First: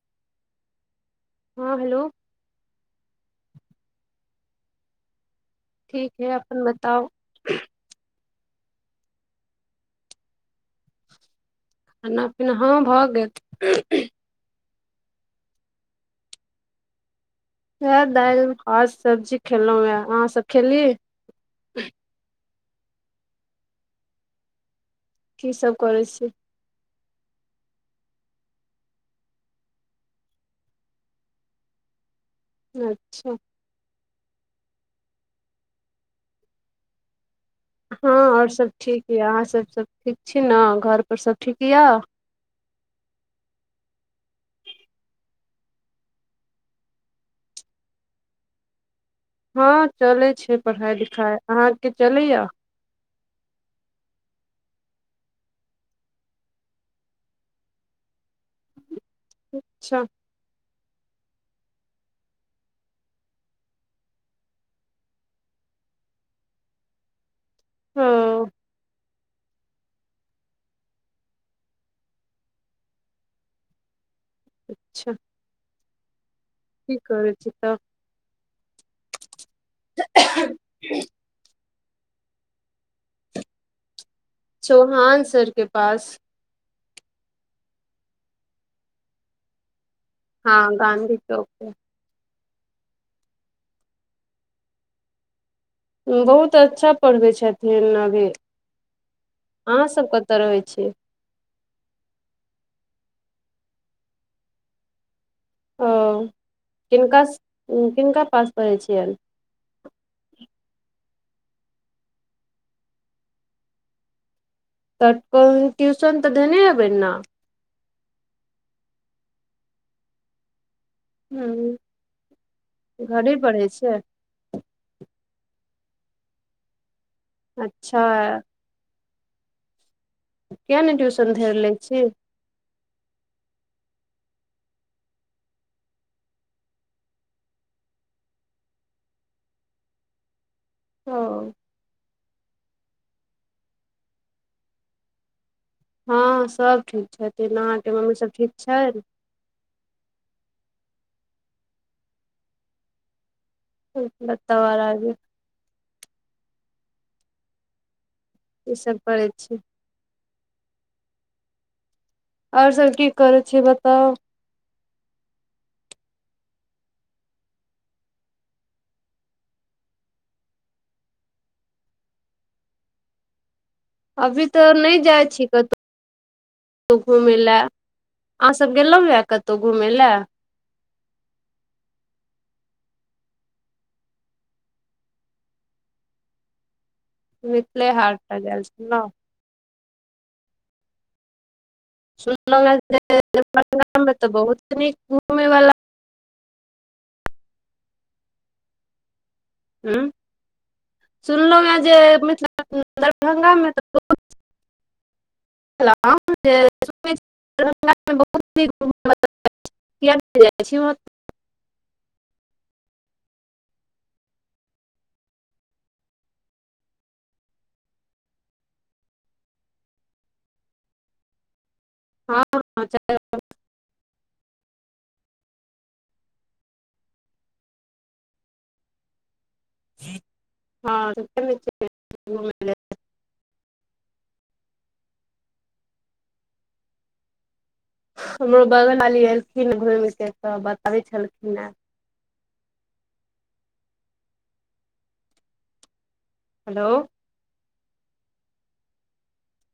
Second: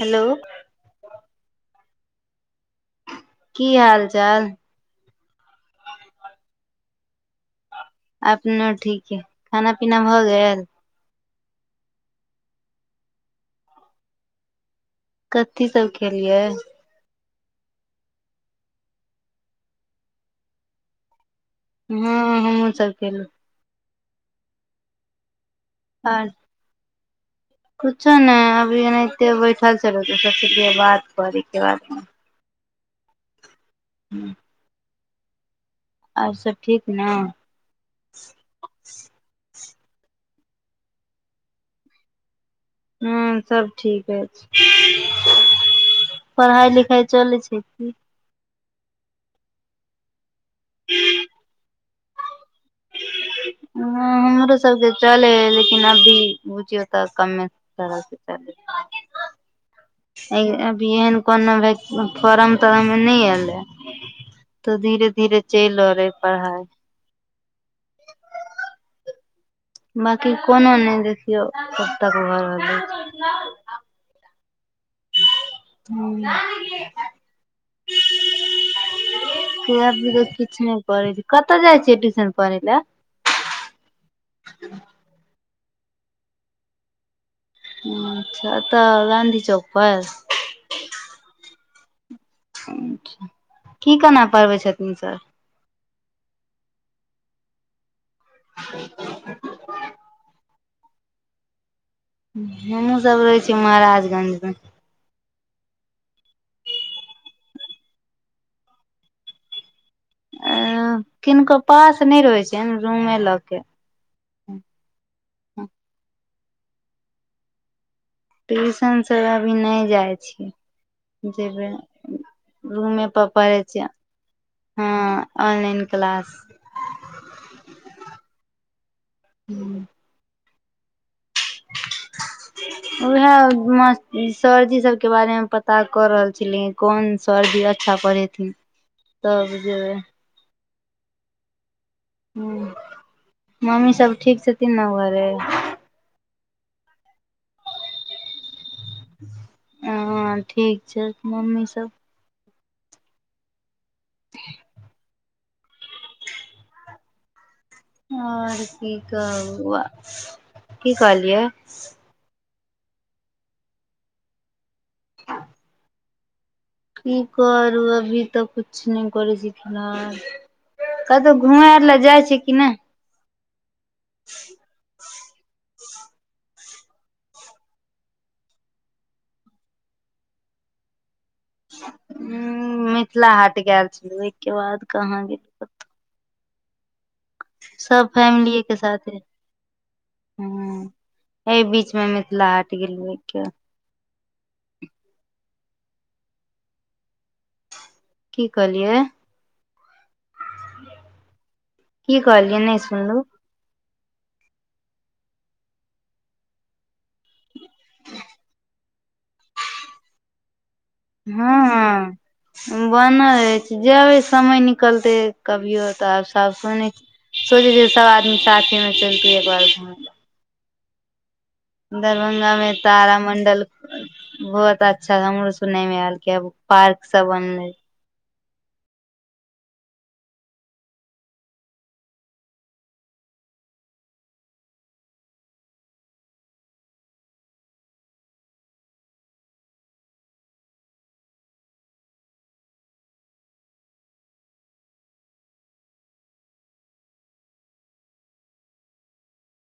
hello हॅ hello की हाल चाल ठीक है अपन बताउ अपनोठीके खाना पीना भऽ गेल खाना पीना हँ भऽ गेल कथी सब केलियै इएह दालि भात सब्जी सब खेलहुं ये अहाँ सब खेली हँ हमहुूँ सब खेलहुँ की सभ करै आर छियै कुछो ने अभी एनाहिते बैठल छललौ त सोचलिय बात क ली तकर बाद अच्छा हूँ आओर सब ठीक ने हँ आओर सभ ठीक यए अहाँसभ सभ ठीक छी ने घरपर सभ ठीक यए ह्म सब ठीक अछि पढ़ाइ लिखाइ चलै छै कि हँ चलै छै पढ़ाइ लिखाइ अहाँके चलैएा ह हमरो सबके चले है लेकिन अभी बुझियौ तकमे तरस च अच्छा अभी एहन कोनो भ फॉारम तारम नहि अयलै तऽ धीरे धीरे चलि रहलै पढ़ाइ हँ बकी कोनो नहि देखियौ कब तक घर रहल अच्छा ह की करै छी तब किछ न नहि पढ़ेछि कत जाइ छी ट्यूशन पढ़ लए चौहान सर के पास अच्छा तऽ गानधी चौकपर हँ गाँधी चौकपर की केना पढ़बै छथिन सर बहुत अच्छा पढ़बै छथिन अभी ह अहाँ सब कतऽ रहै छीियै हमूँ सब रहै छी महाराजगंज मे ओ किनका पास पै रहै छियनि अ किनको पास नहि रहै छिय रूमे लऽ के त क ही ट्यूशन तऽ धेने हेबै न ट्यूशन सब अभी नहि जाइ छीियै जेबै ह रूमेप घरे पढ़ै छियै छै हँ ऑनलाइन क्लास अच्छा हूँ किए नहि ट्यूशन धैर लय छी उएह सरजी सबके बारेमे पता कऽ रहल छलीय कोन सरजी अच्छा पढ़बै तैं तब जे [unintelligible] ह मम्मी सब ठीक छथिन न घरे हँ सभ ठीक छथिन अहाँके मम्मी सभ ठीक छनि ह ठीक छै मम्मी सब ठीक बताऊ आर आगे आ ओर ई की सब करै छी कह की कहलियै ओर सब की करै छी बताउ [inaudible] की करू अभी तऽ कुछ नहि करे सिखना कतहु घुम आर लए जाइ छै कि नय अभी तऽ नइ जाइ छी कतहु क घूमय लए अहाँसभ गेलहुँ य कतहु घूमय ला मिथिला हाट गेल छल ओहिके बाद कहाँ गेल मिथिले सब हाट टा फैमिली गेल एके छलहुँ साथे हु एहि बीच मिथिला हाट गेलि के [unintelligible] मे तऽ बहुत नि घूमे वाला की कहलियै ह सुनलहुँ हेँ जे की कहलियै मिथिला नहि हात सुनलू दरभंगामे त [unintelligible] [unintelligible] [unintelligible] हँ बनल छै जेबै समय निकलतै कभियो तऽ आब सा सुनै छी सोचे छै सब आदमी साथे में चलतै एक बार घम हँ दरभंगा में हँ तारा मंडल बहुत अच्छा हमरो सुन मे आयल केब पार्क सब बनले हँ [unintelligible] हमरो बगल वाली एलखिन घुम के तऽ बताबै छलखिन हे हेलो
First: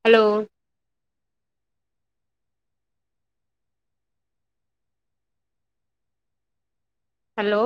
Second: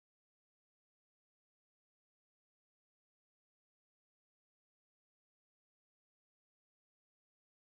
हेलो हेलो